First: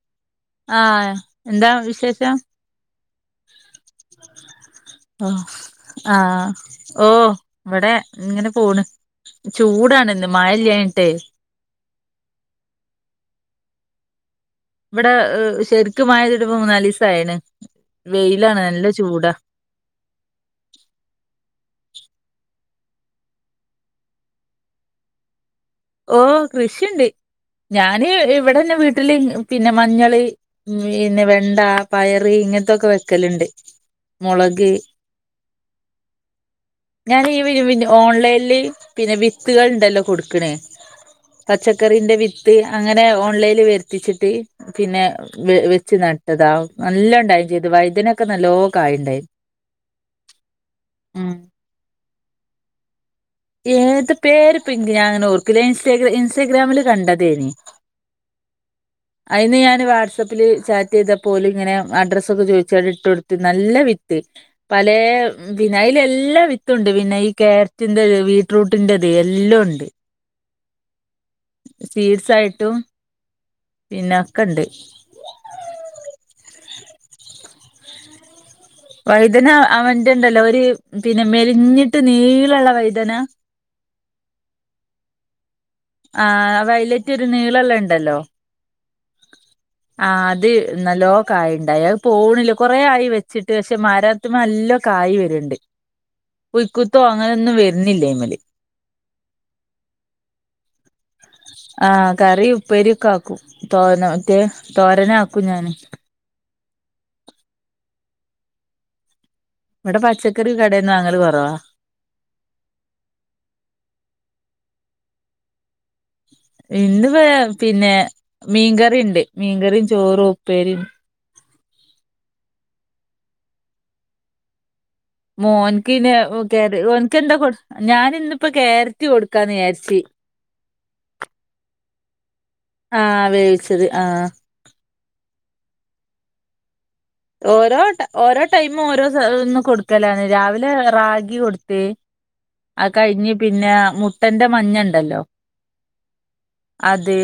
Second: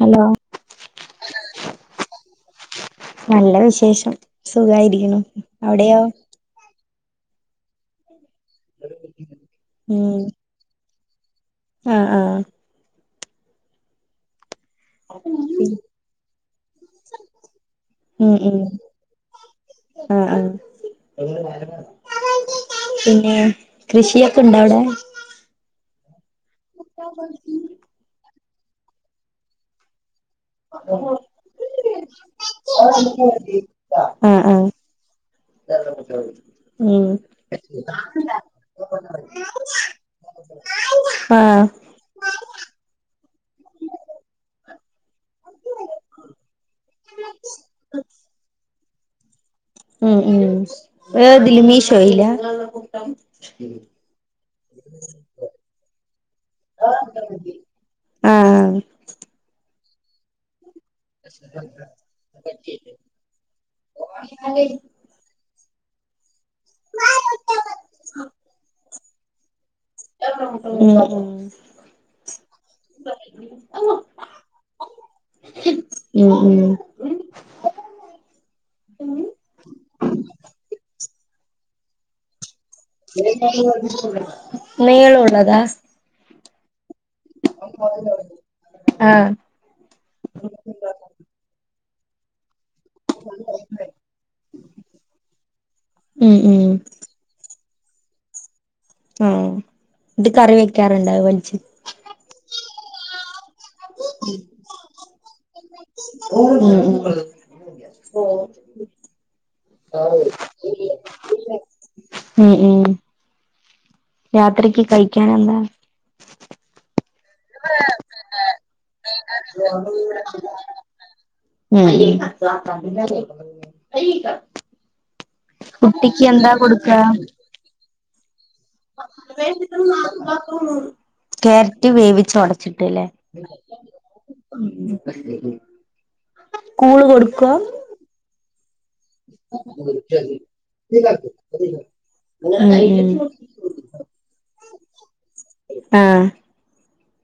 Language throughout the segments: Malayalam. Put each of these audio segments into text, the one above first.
ഹലോ ആഹ് എന്താ വിശേഷം നല്ല വിശേഷം സുഖായിരിക്കുണു ഓ അവിടെയൊ ആഹ് ഓഹ് ഇവിടെ ഇങ്ങനെ പോണ് ചൂടാണ് ഇന്ന് മഴ ഇല്ലായ്ഞ്ഞിട്ടെ അഹ് ആഹ് ഇവിടെ ശരിക്കും മഴയിതിട്ട് ഇപ്പൊ മൂന്നാലീസായ്ണ് വെയിലാണ് നല്ല ചൂടാ അഹ് ആഹ് പിന്നെ കൃഷിയൊക്കെ ഉണ്ടോ അവിടെ ഓഹ് കൃഷിയുണ്ട് ഞാന് ഇവിടെന്നെ വീട്ടില് പിന്നെ മഞ്ഞള് പിന്നെ വെണ്ട, പയറ് ഇങ്ങൻത്തൊക്കെ വെക്കല്ണ്ട് ആഹ് ആഹ് മൊളക് [inaudible] ഞാൻ ഈ [unintelligible] ഓൺലൈനില് പിന്നെ വിത്തുകൾ ഉണ്ടല്ലോ കൊടുക്ക്ണേ ആഹ് പച്ചക്കറിന്റെ വിത്ത് അങ്ങനെ ഓൺലൈനിൽ വരുത്തിച്ചിട്ട് പിന്നെ വെ വെച്ച് നട്ടതാ നല്ല ഉണ്ടായും ചെയ്ത് വൈദനൊക്കെ നല്ലോം കായിണ്ടായി ഉം ഉം [unintelligible] മീഷോയിലാ എത്തെ പേര് പ്പൊ ഇങ്ക് ഞാൻ അങ്ങനെ ഓർക്കില ഇൻസ്റ്റ ഇൻസ്റ്റാഗ്രാമില് കണ്ടതേനി ആഹ് അയിന്ന് ഞാന് വാട്സ ആപ്പില് ച ചെയ്തപ്പോ ഓലിങ്ങനെ അഡ്രസൊക്കെ ചോയിച്ചണ്ട് ഇട്ട് കൊടുത്ത് നല്ല വിത്ത് പലേ പിന്നെ അയ്ലെല്ലാ വിത്തുണ്ട് പിന്നെ ഈ ക്യാരറ്റിന്റെത്, ബീട്റൂട്ടിന്റെത് എല്ലോം ണ്ട് ഉം ഉം ഫീസായിട്ടും പിന്നെ അക്കെ ഇണ്ട് ഉം ഉം വൈദന അഹ് മറ്റെ ഇണ്ടല്ലോ ഒര് പിന്നെ മെൽഞ്ഞിട്ട് നീളള്ളെ നീളുള്ളതാ ആഹ് വൈലെറ്റൊരു നീളെള്ളത് ഇണ്ടല്ലോ ആഹ് ആഹ് അത് നല്ലോം കായിണ്ടായി അത് പോണില്ല കൊറെ ആയി വെച്ചിട്ട് പക്ഷെ മാരത്ത്മേ നല്ലോം കായി വര്ണ്ട് ഉം ഉം പുഴുക്കു ത്തോ അങ്ങനെന്നും വരുന്നില്ല ഐമല് ആഹ് ഇത് കറി വെക്കാറുണ്ടാ അത് വൽച്ച് ആഹ് കറി, ഉപ്പേരി, ഒക്കെ ആക്കും തോനോ റ്റേ തോരനാക്കും ഞാന് ഉം ഉം ഇവടെ പച്ചക്കറി കടെന്ന് വാങ്ങല് കൊറവാ ഉം ഉം രാത്രിക്ക് കഴിക്കാന് എന്താ? ഇന്ന് വേ പിന്നെ മീൻകറിണ്ട് മീൻകറിം, ചോറും, ഉപ്പേരിം ഉം ഉം മോൻക്ക് നെ കേരെ കൊടുക്ക ഓൻക്ക് എന്താ കൊ ഞാനിന്ന് [inaudible] ക്യാരറ്റ് വേവിച്ച് ഒടച്ചിട്ട് ലെ ആഹ് വേവിച്ചത് ആഹ് [unintelligible] ഓരോട ഓരോ ടൈമും ഓരോ [unintelligible] കൊടുക്കലാലെ രാവിലെ റാഗി കൊടുത്ത് ഉം അ ഉം കഴിഞ്ഞ് പിന്നെ മുട്ടന്റെ മഞ്ഞണ്ടല്ലോ ആഹ് അതെ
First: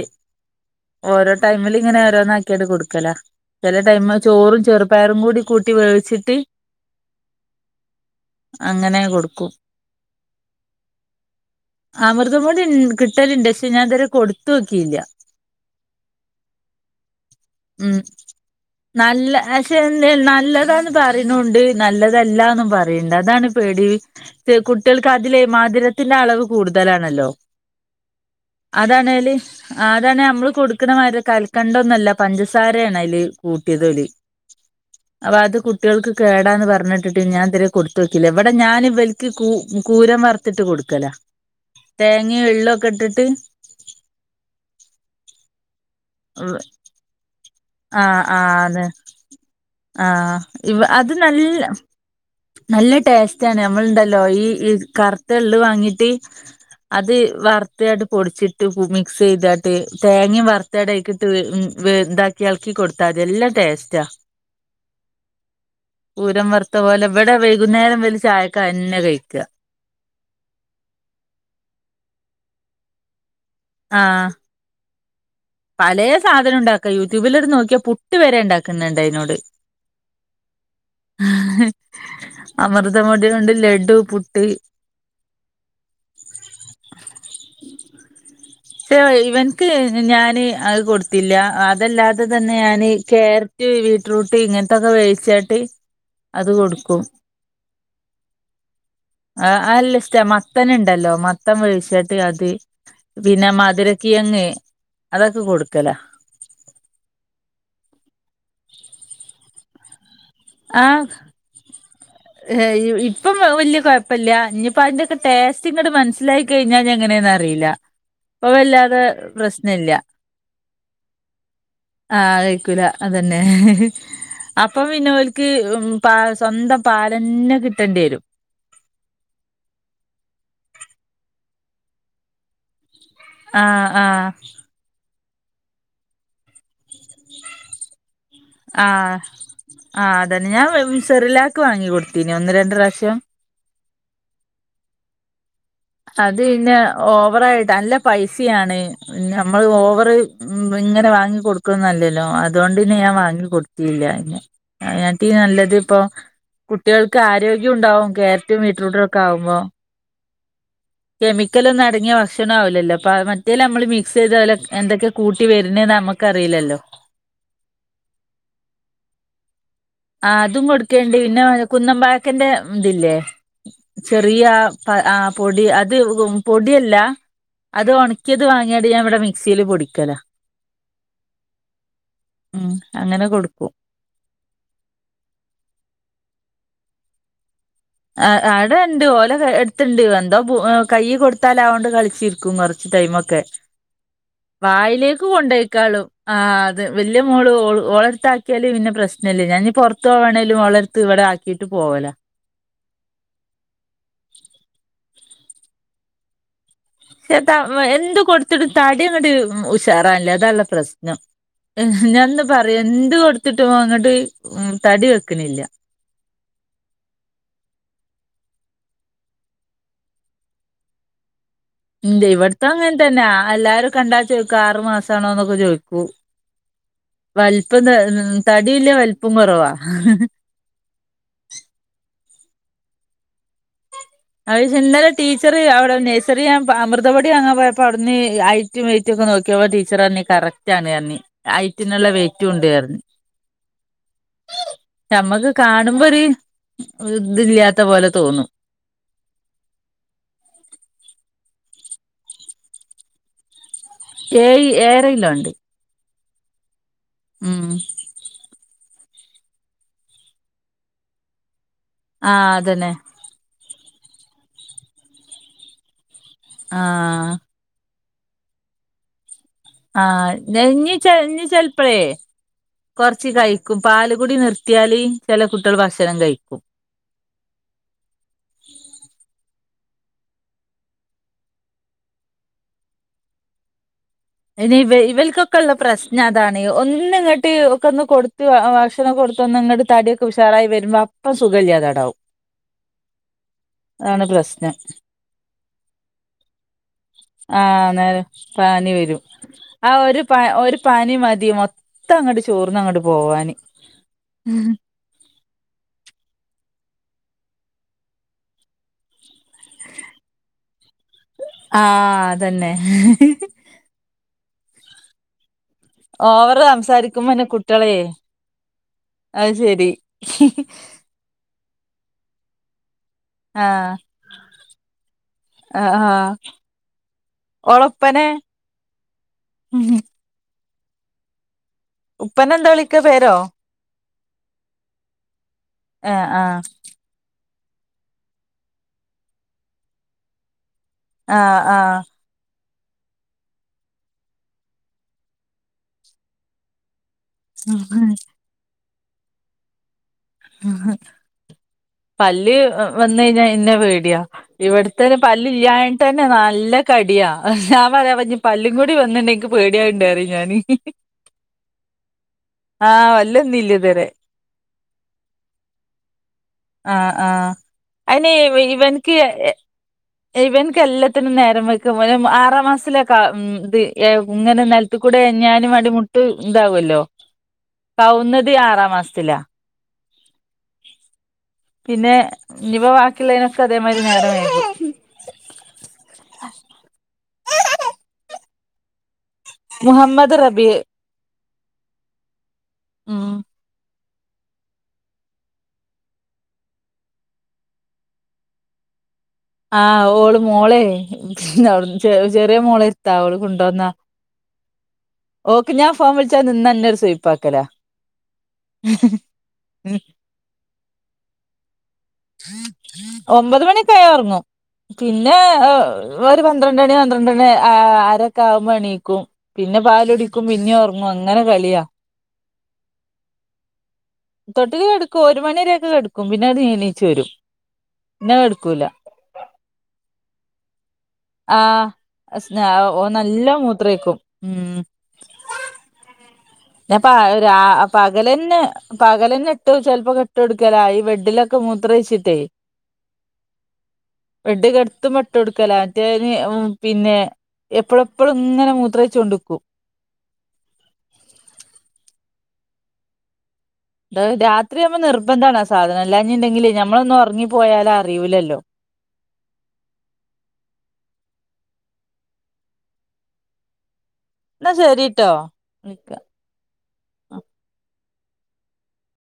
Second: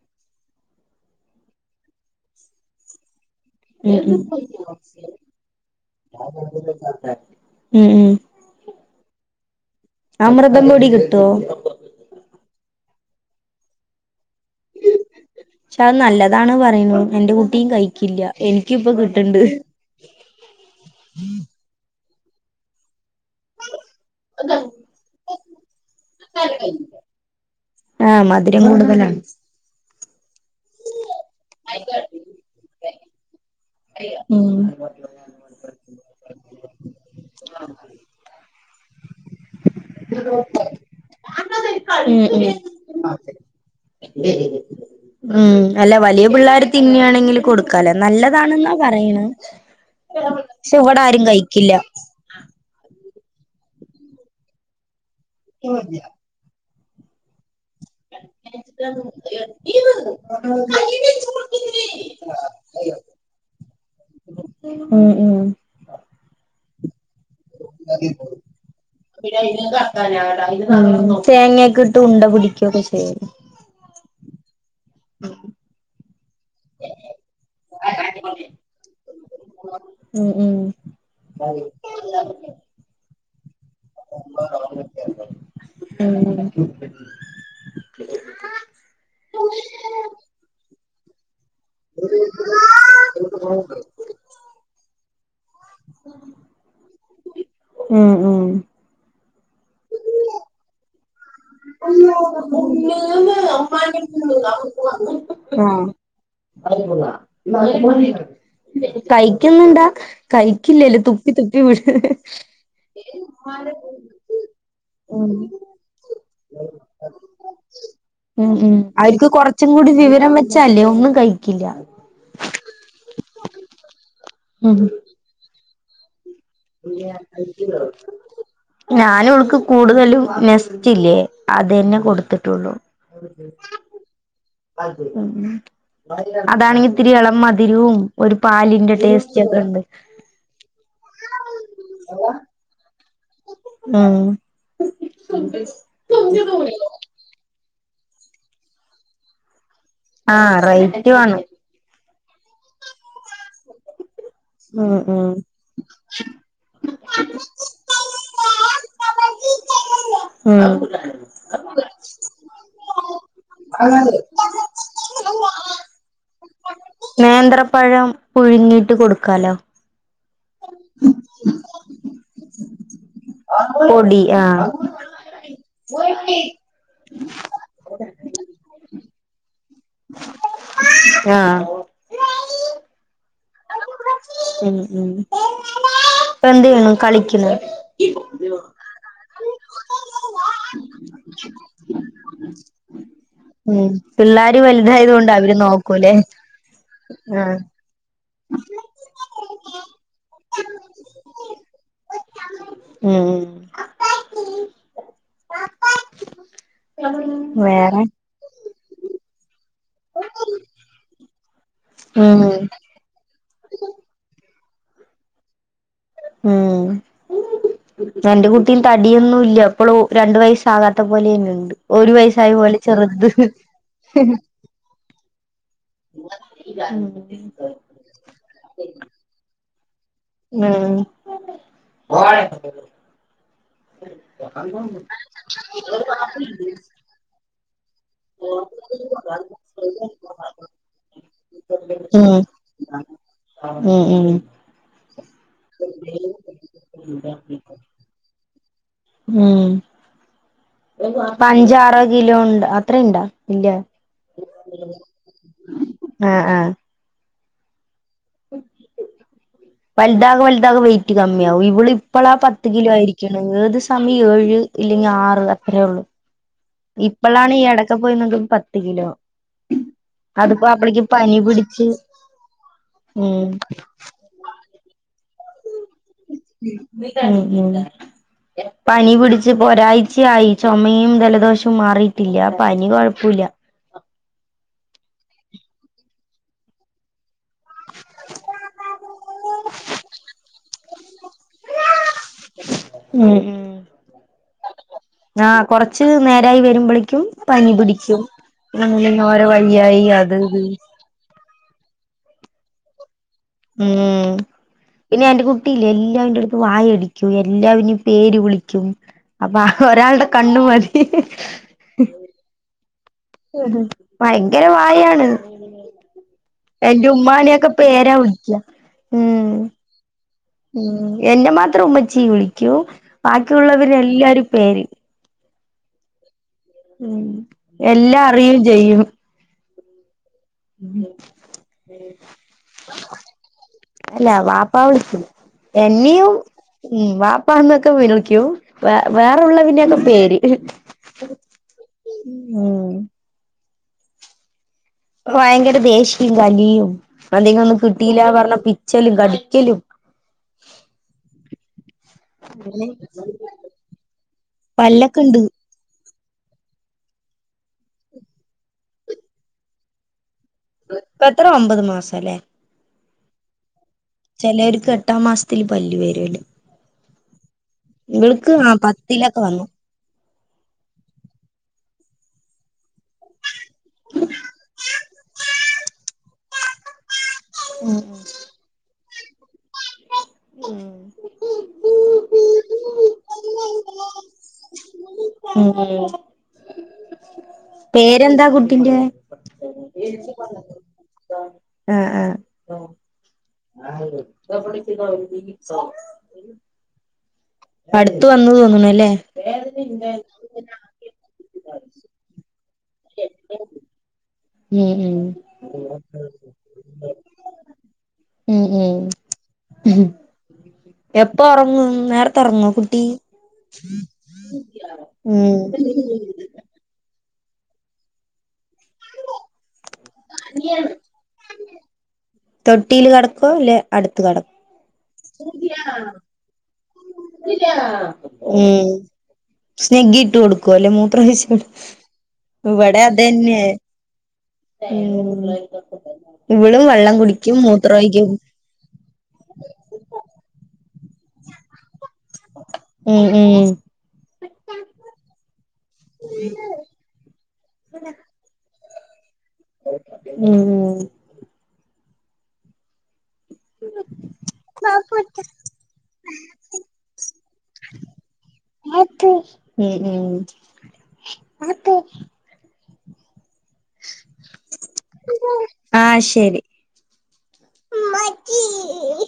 ഓരോ ടൈമില് ഇങ്ങനെ ഓരോന്ന ആക്ക്യണ്ട് കൊടുക്കല ചെല ടൈം ഉം ചോറും ചെറുപ്പയറും കൂടി കൂട്ടി വേവിച്ചിട്ട് ഉം ഉം അങ്ങനെ കൊടുക്കും അമൃദ പൊടി കിട്ടോ? അമൃതം പൊടി കിട്ടല്ണ്ട് പക്ഷെ ഞാൻ ഇതുവരെ കൊടുതോക്കില്ല പക്ഷെ അത് നല്ലതാണ് പറയും എന്റെ കുട്ടിയും കഴിക്കില്ല എനിക്ക് ഇപ്പൊ കിട്ട്ണ്ട് തന്നെ നല്ലതാന്ന് പറിണുണ്ട് നല്ലതല്ലാന്നും പറിണ്ട് അതാണ് പേടി കുട്ടികൾക്ക് അതിലേ മധുരത്തിന്റെ അളവ് കൂടുതലാണല്ലോ? ആഹ് മധുരം കൂടുതലാ ആഹ് അതാണ് നമ്മള് കൊടുക്കുന്ന മാതിരി കൽക്കണ്ടം ഒന്നുല്ല പഞ്ചസാരെണ് അയ്ല് കൂട്ടിയത് ഓല് ഉം അപ്പൊ അത് കുട്ടികൾക്ക് കേടാന്ന് പർഞ്ഞെട്ടിട്ട് ഞാൻ ഇത് വരെ കൊടുത്ത് നോക്കില്ല ഇവടെ ഞാന് ഇവര് ക്ക് കൂ കൂരം വർത്തിട്ട് കൊടുക്കല ഉം തേങ്ങയും, ഉം എള്ളോക്കെ ഇട്ടിട്ട് ഉം അല്ല വലിയ പിള്ളാര് ത്തിന്നാണെങ്കിലും ആഹ് ആഹ് അതെ ആഹ് പക്ഷെ ഇവ ഇവിടെ അത് ആരും നല്ല കഴിക്കില്ല നല്ല ടേസ്റ്റ ആണ് നമ്മള് ഇണ്ടല്ലോ ഈ ഈ കറുത്ത എള്ള് വാങ്ങിട്ട് അത് വർ [unintelligible] പൊടിച്ചിട്ട് മിക്സ് ചെയ്താട്ട് തേങ്ങയും വർത്താണ്ട് അയ്ക്ക്ട്ട് വേ വേ എളക്കി കൊടുത്താതി നല്ല ടേസ്റ്റാ ഉം ഉം കൂരം വറുത്ത പോലെ ഇവിടെ വൈകുന്നേരം ഇവല് ചായക്കതന്നെ കഴിക്ക ഉം തേങ്ങയൊക്കെ ഇട്ട് ഉണ്ട പിടിക്കൊക്കെ ചെയ്യല്ലേ ആഹ് പലയ സാധനം ഉണ്ടാക്ക യൂട്യൂബിലട് നോക്കിയാ പുട്ട് വരെ ഉണ്ടാക്കുന്നുണ്ട് അതിനോട് ഉം അമൃതം പൊടി കൊണ്ട് ലഡു പുട്ട് ഉം കോ ഇവനക്ക് ഞാന് അത് കൊടുത്തില്ല അ അതല്ലാതെ തന്നെ ഞാന് ക്യാരറ്റ് ബീറ്റ്റൂട്ട് ഇങ്ങനത്തെൊക്കെ വേവിച്ചട്ട് അത് കൊടുക്കും ഉം ഉം അ അത് ല്ല ഇഷ്ട്ട മത്തന്ണ്ടല്ലോ പിന്നെ മധുരക്കിഴങ്ങ് അതൊക്കെ കൊടുക്കല ആഹ് കയ്ക്കുന്ന്ണ്ടാ കയ്ക്കില്ലല്ലോ ആഹ് തുപ്പി തുപ്പി വിട ഇപ്പം ഉം ക്കിങ്ങട്ട് മനസ്സിലായി കഴിഞ്ഞാ ഞെങ്ങനേന്നറിയില്ല ഉം ഉം അവിരിക്ക് കൊറ്ച്ചും കൂടി വിവരം വെച്ചാല്ലേ ഒന്നും കഴിക്കില്ല ആഹ് അയിക്കൂല അതന്നെ ഉം അപ്പം പിന്നോൽക്ക് ഉം പാ സ്വന്തം പാലന്നെ കിട്ടണ്ടിയേരും ഞാനോൾക്ക് കൂടുതലും നെസ്റ്റ്ല്ലേ അതെന്നെ കൊടുത്തിട്ടുള്ളു ആഹ് ആഹ് ഉം അതാണെങ്കിത്തിരി എളം മധുരവും ഒരു പാലിന്റെ ആഹ് ടേസ്റ്റ് ഒക്കെ ഉണ്ട് ആഹ് അതന്നെ ഞാൻ വെ സെറിലാക്ക് വാങ്ങി കൊടുത്തീനി ഒന്ന് രണ്ട് പ്രാശ്യം ഉം അത് പിന്നെ ഓവറായിട്ട് അല്ല പൈസിയാണ് നമ്മള് ഓവ റ് ആഹ് ഇങ്ങനെ റേറ്റും ആണ് വാങ്ങി കൊടുക്ക്ണന്നല്ലല്ലോ അതോണ്ടിന്നെ ഞാൻ വാങ്ങി കൊടു ത്തില്ലാന്നെ ഉം അയ്‌നാട്ടീ ഉം നല്ലത് ഇപ്പൊ കുട്ടികൾക്ക് ആരോഗ്യം ഉണ്ടാവും ക്യാരറ്റും ബീറ്റ്രൂട്ടൊക്ക ആവുമ്പോ ആഹ് കെമിക്കലൊന്നടങ്ങിയ ഭക്ഷണാവുല്ലല്ലോ പ മറ്റേല് നമ്മള് മിക്സെയ്തോല് എന്തൊക്കെ കൂട്ടി വരുന്നേന്ന് നമു ക്കറിയില്ലല്ലോ നേന്ത്രപ്പഴം പുഴുങ്ങിട്ട് കൊടുക്കാലോ ആഹ് അതും കൊടുക്കല്ണ്ട് പിന്നെ കുന്നം വായക്കന്റെ ഇതില്ലേ പൊടി ചെറിയ ആഹ് പ ആഹ് പൊടി അത് പൊടിയല്ല അത് ഒണക്കിയത് വാങ്ങിയാട് ഞാവ്ടെ മിക്സീല് പൊടിക്കല ആഹ് ഉം അങ്ങനെ കൊടുക്കും ഉം ഉം ഇപ്പെന്തെയ്‌ണു കളിക്കുന്ന് അഅവ്ടെണ്ട് ഓല എട്ത്തുണ്ട് എന്തോ പോ ഏഹ് കയ്യ് കൊടുത്താൽ അഓണ്ട് കളിച്ചിരിക്കും കൊറച്ച് ടൈമൊക്കെ ഉം പിള്ളാര് വലുതായത് വായിലേക്ക് കൊണ്ട് അവര് കൊണ്ടോയിക്കാളും നോക്കൂലേ ആത് വല്ലി മോള് ആഹ് ഓള് ഓളട്ത്താക്കി ക്കിയാലും പിന്നെ പ്രശ്നല്ലേ ഞാൻഞ്ഞ് പൊറ്ത്ത് പോവാണേലും ഓളട്ത്ത് ഇവിടാക്കീട്ട് പോവല ഉം ചെത്താ വെ വേറെ എന്ത് കൊട് ത്ട്ട് തടി അങ്ങട്ട് ഉഷാറാല്ല അതാള്ളെ പ്രശ്നം ഉം ഞാൻന്ന് പറയ് എന്ത് കൊട് ത്തിട്ട് ഓ അങ്ങട്ട് തടി വെക്ക്ണില്ല ഉം നന്റെ കുട്ടീം തടിയൊന്നു ഇല്ല ഇപ്പളു രണ്ടു വയസ് ആകാത്ത പോലെയെന്നെ ഇണ്ട്. ഇല്ലെയ് ഇവെട്ത്തും അങ്ങൻ തെന്നാ അല്ലാരും കണ്ടാ ചോ ക്കാറ് മാസാണോന്നൊക്കെ ചോയിക്കും. വൽപ്പംന്ന് [unintelligible] തടിം ഇല്ല വൽപ്പം കൊറവാ. ഉം അഹ് പക്ഷെ ഇന്നലെ ടീച്ചറ് അവ്ടെ നെയ്‌സറി ഞാം അമൃത പൊടി വാങ്ങാ പോയ പ്പം അയുട്ന്ന് ഹെറ്റും വൈറ്റൊക്കെ നോക്കിയപ്പോ ടീച്ചെർ പർൺ കറക്റ്റാണ് പർൺ. ഹെെറ്റിനുള്ള വെെയിറ്റുണ്ട് പർൺ. ആ ഉം ഉം ഞമ്മക്ക് കാണുമ്പൊരു ഇത് ഇല്ലാത്ത പോലെ തോന്നും. ഉം അപ്പം അഞ്ച ആറോ കിലോ ഇണ്ടാ അത്രേം ഇണ്ടാ? ഇല്ലാ ഏയ് ഏഴര കിലോണ്ട്. ആഹ് ആഹ് ഉം വൽതാക് വൽതാക് വെയിറ്റ് കമ്മിയാവും ഇവൾ ആ ഇപ്പളാ പത്ത് കിലോ അതന്നെ ആയിരി ക്ക്ണ് ഏത് സമയും ഏഴ് ഇല്ലെങ്കി ആറ് അത്രേ ഒള്ളു ആ ഇപ്പളാണി എടക്ക പോയിന്നെത് പത്ത് കിലോ ആഹ് ഞാ അതിപ്പോ ഇഞ്ഞ് അവളിക്ക് ചെൽ പനി പിടിച്ച് ചെൽപ്പളെയ് കൊർച്ച് ഉം കഴ്ക്കും പാലുകുടി നിർത്തിയാല് ചെലെ കുട്ടിയെൾ ഭക്ഷണം കഴിക്കും [unintelligible] പനി പിടിച്ച് ഇപ്പൊ ഒരാഴ്ച്ച ആയി ചൊമയും ജലദോഷും മാറിയിട്ടില്ല പനി കൊഴപ്പൂല്ലാ അയ്ന് ഇവ ഇവൽക്കൊക്കെയുള്ള പ്രശ്നം അതാണ് ഒന്നങ്ങ ട്ട് ഒക്കെയൊന്ന് കൊടുത്ത് ഭക്ഷണം കൊടുത്തൊന്ന് ഒന്നങ്ങട്ട് തടിയൊക്കെ ഉഷാറായി വരുമ്പോ അപ്പം സുഖമില്ലാതാടാവും ഉം ഉം പ്രശ്നം ആഹ് കൊറച്ച് നേരായി വരുമ്പളെക്കും പനി ആഹ് പിടിക്കും നേരെ പനി വരും [unintelligible] ആ പനിയായി ഒരു പ അത് ഇത് ഒരു പനി മതി മൊത്തം അങ്ങട്ട് ചോർന്നങ്ങട്ട് പോവാന് ഉം പിന്നെ എന്റെ കുട്ടിയില്ലേ എല്ലാവരുടെടെയും അടുത്ത് വായ അടിക്കും എല്ലാവരെയും പേര് വിളിക്കും അപ്പൊ ഒരാളുടെ കണ്ണ് മതി ആഹ് അത് തന്നെ ഭയങ്കര വായാണ് അങ്ങനെയായി ഓവറ് എന്റെ സംസാരിക്കുമ്പോന്നെ ഉമ്മാനെയൊക്കെ കുട്ടികളെ പേരാ വിളിക്കുക അത് ഉം ശരി ഉം എന്നെ മാത്രം ഉമ്മച്ചീ വിളിക്കും ബാക്കിയുള്ളവരെ ആഹ് എല്ലാരെയും പേര് ആഹ് ആഹ് ഉം എല്ലാ ഓളപ്പനെ അറിയുവേയും ചെയ്യും ഉപ്പനെന്താ വിളിക്ക പേരോ അല്ല വാപ്പാ വിളിക്കില്ല ആഹ് എന്നെയും ആഹ് ഉം വാപ്പാന്നൊക്കെ വിളിക്കും വേ വേറെ ഉള്ളതിന്റെ ഒക്കെ പേര് ആഹ്, ആഹ്. ഉം. ഭയങ്കര ദേഷ്യം കലിയും അതികൊന്നും കിട്ടിയില്ല പറഞ്ഞ പിച്ചലും കടിക്കലും. [unintelligible] പല്ല് അങ്ങനെ വന്നയ്ഞ്ഞാ ഇന്നെ പേടിയാ ഇവിട്ട്ത്തൊരു പല്ലൊക്കെ ഉണ്ട് പല്ലില്ലാ ത്തന്നെ നല്ല കടിയാ ഞമ്പറയാ പ്പഞ്ഞി പല്ലും കൂടി വന്നിണ്ടെക്ക് പേടിയാക്ണ്ടറയും ഞാന്. ഇപ്പ എത്ര ഒമ്പത് മാസം ആഹ് പല്ല് വന്നീലത് വരെ. ചേലോർക്കെട്ടാം മാസ്ത്തില് പല്ല് വരോല്ലോ. ആഹ്, ആഹ് അയിന് ഇവ ആ ഇവൻക്ക്. പത്തിലൊക്കെ വന്നു ഇവൻകെല്ലത്തിനും നേരം വെഗ്ഗും ഇവന് ആറാം മാസത്തില. ക്ക ത് ഏഹ് ങ്ങനെ നെൽത്ത്കൂടെ എയഞാനും അടിമുട്ട് താവല്ലോ. ഉം കൗന്നതി ആറാമ്മാസത്തില. [unintelligible] പിന്നെ ഇഞ്ഞിപ്പൊ വാക്കില്ലിനൊക്കെ അതേമാരി നേരം വെയ്കും. ഉം, ഉം. പേരെന്താ കുട്ടിന്റെ? മുഹമ്മദ് റബി ആഹ്, ആഹ്. ഉം [unintelligible] അടുത്ത് വന്നു തോന്നുണുല്ലേ. ആഹ് ഓള് മോളെ ഓള് ചെറിയ മോളെ എട്ത്താ ഓള് കൊണ്ടുവന്നതാ. ഉം ഉം ഓക്ക് ഞാൻ ഫോം വിളിച്ചാ നിന്നാ ന്നെരു സുയ്പ്പാക്കലാ. ഉം, ഉം. എപ്പൊ ഒറങ്ങും നേർ ഒമ്പത് മണിക്കായാ ഒറ്ങ്ങു. പിന്നെ ഉം അ ര് പന്ത്രണ്ടണി, പന്ത്രണ്ടണി ആ അരൊക്കാവുമ്പോ എണീക്കും. പിന്നെ പാലുടിക്കും പിന്നിം ഒറങ്ങും അങ്ങനെ കളിയാ. തൊട്ടീല് കടക്കോ ല്ലെ? തൊട്ടില് കട്ക്കും ഒരു മണിരേക്കെ കട്ക്കും പിന്നങ്ങട് എണി ഉം സ്നിഗ്ഗിട്ട് കൊടുക്കു അല്ലെ മൂത്രയ്ച്ചാല്. ആഹ് സ്നാ വ്ടെ ഓൻ നല്ല അതെന്നെ മൂത്രൊഴിക്കും ഉം ഉം. ഇവളും വെള്ളം ഞപ്പാഅ് കുടിക്കും രാ മൂത്രൊഴിക്കും പകലന്നെ. പകലന്നെട്ട് ചെൽപ്പൊക്കിട്ടൊടുക്കല ഈ ബെഡിലൊക്കെ മൂത്രയ്ച്ചി ഉം, ഉം ബെഡ്ഡ്കെടുത്തുമ്പ ഇട്ടൊടുക്കല മെറ്റേന് പിന്നെ. എപ്പെളെപ്പളുങ്ങനെ മൂത്രയ്ച്ചോണ്ട്ക്കും. ഉം, ഉം. ട് രാത്രിയാവുമ്പോ നിർബന്ധാണ് ആ രാത്രിയാവുമ്പ നിർബന്താണ് ആ സാധനം. അല്ലാഞ്ഞിണ്ടെങ്കില് ഞമ്മളൊന്നൊറ്ങ്ങിപ്പോയാലറിയുല്ലല്ലോ. ഉം, ഉം. എന്നാ ശരിട്ടോ വിളിക്കാ ആഹ് ശരി. ആ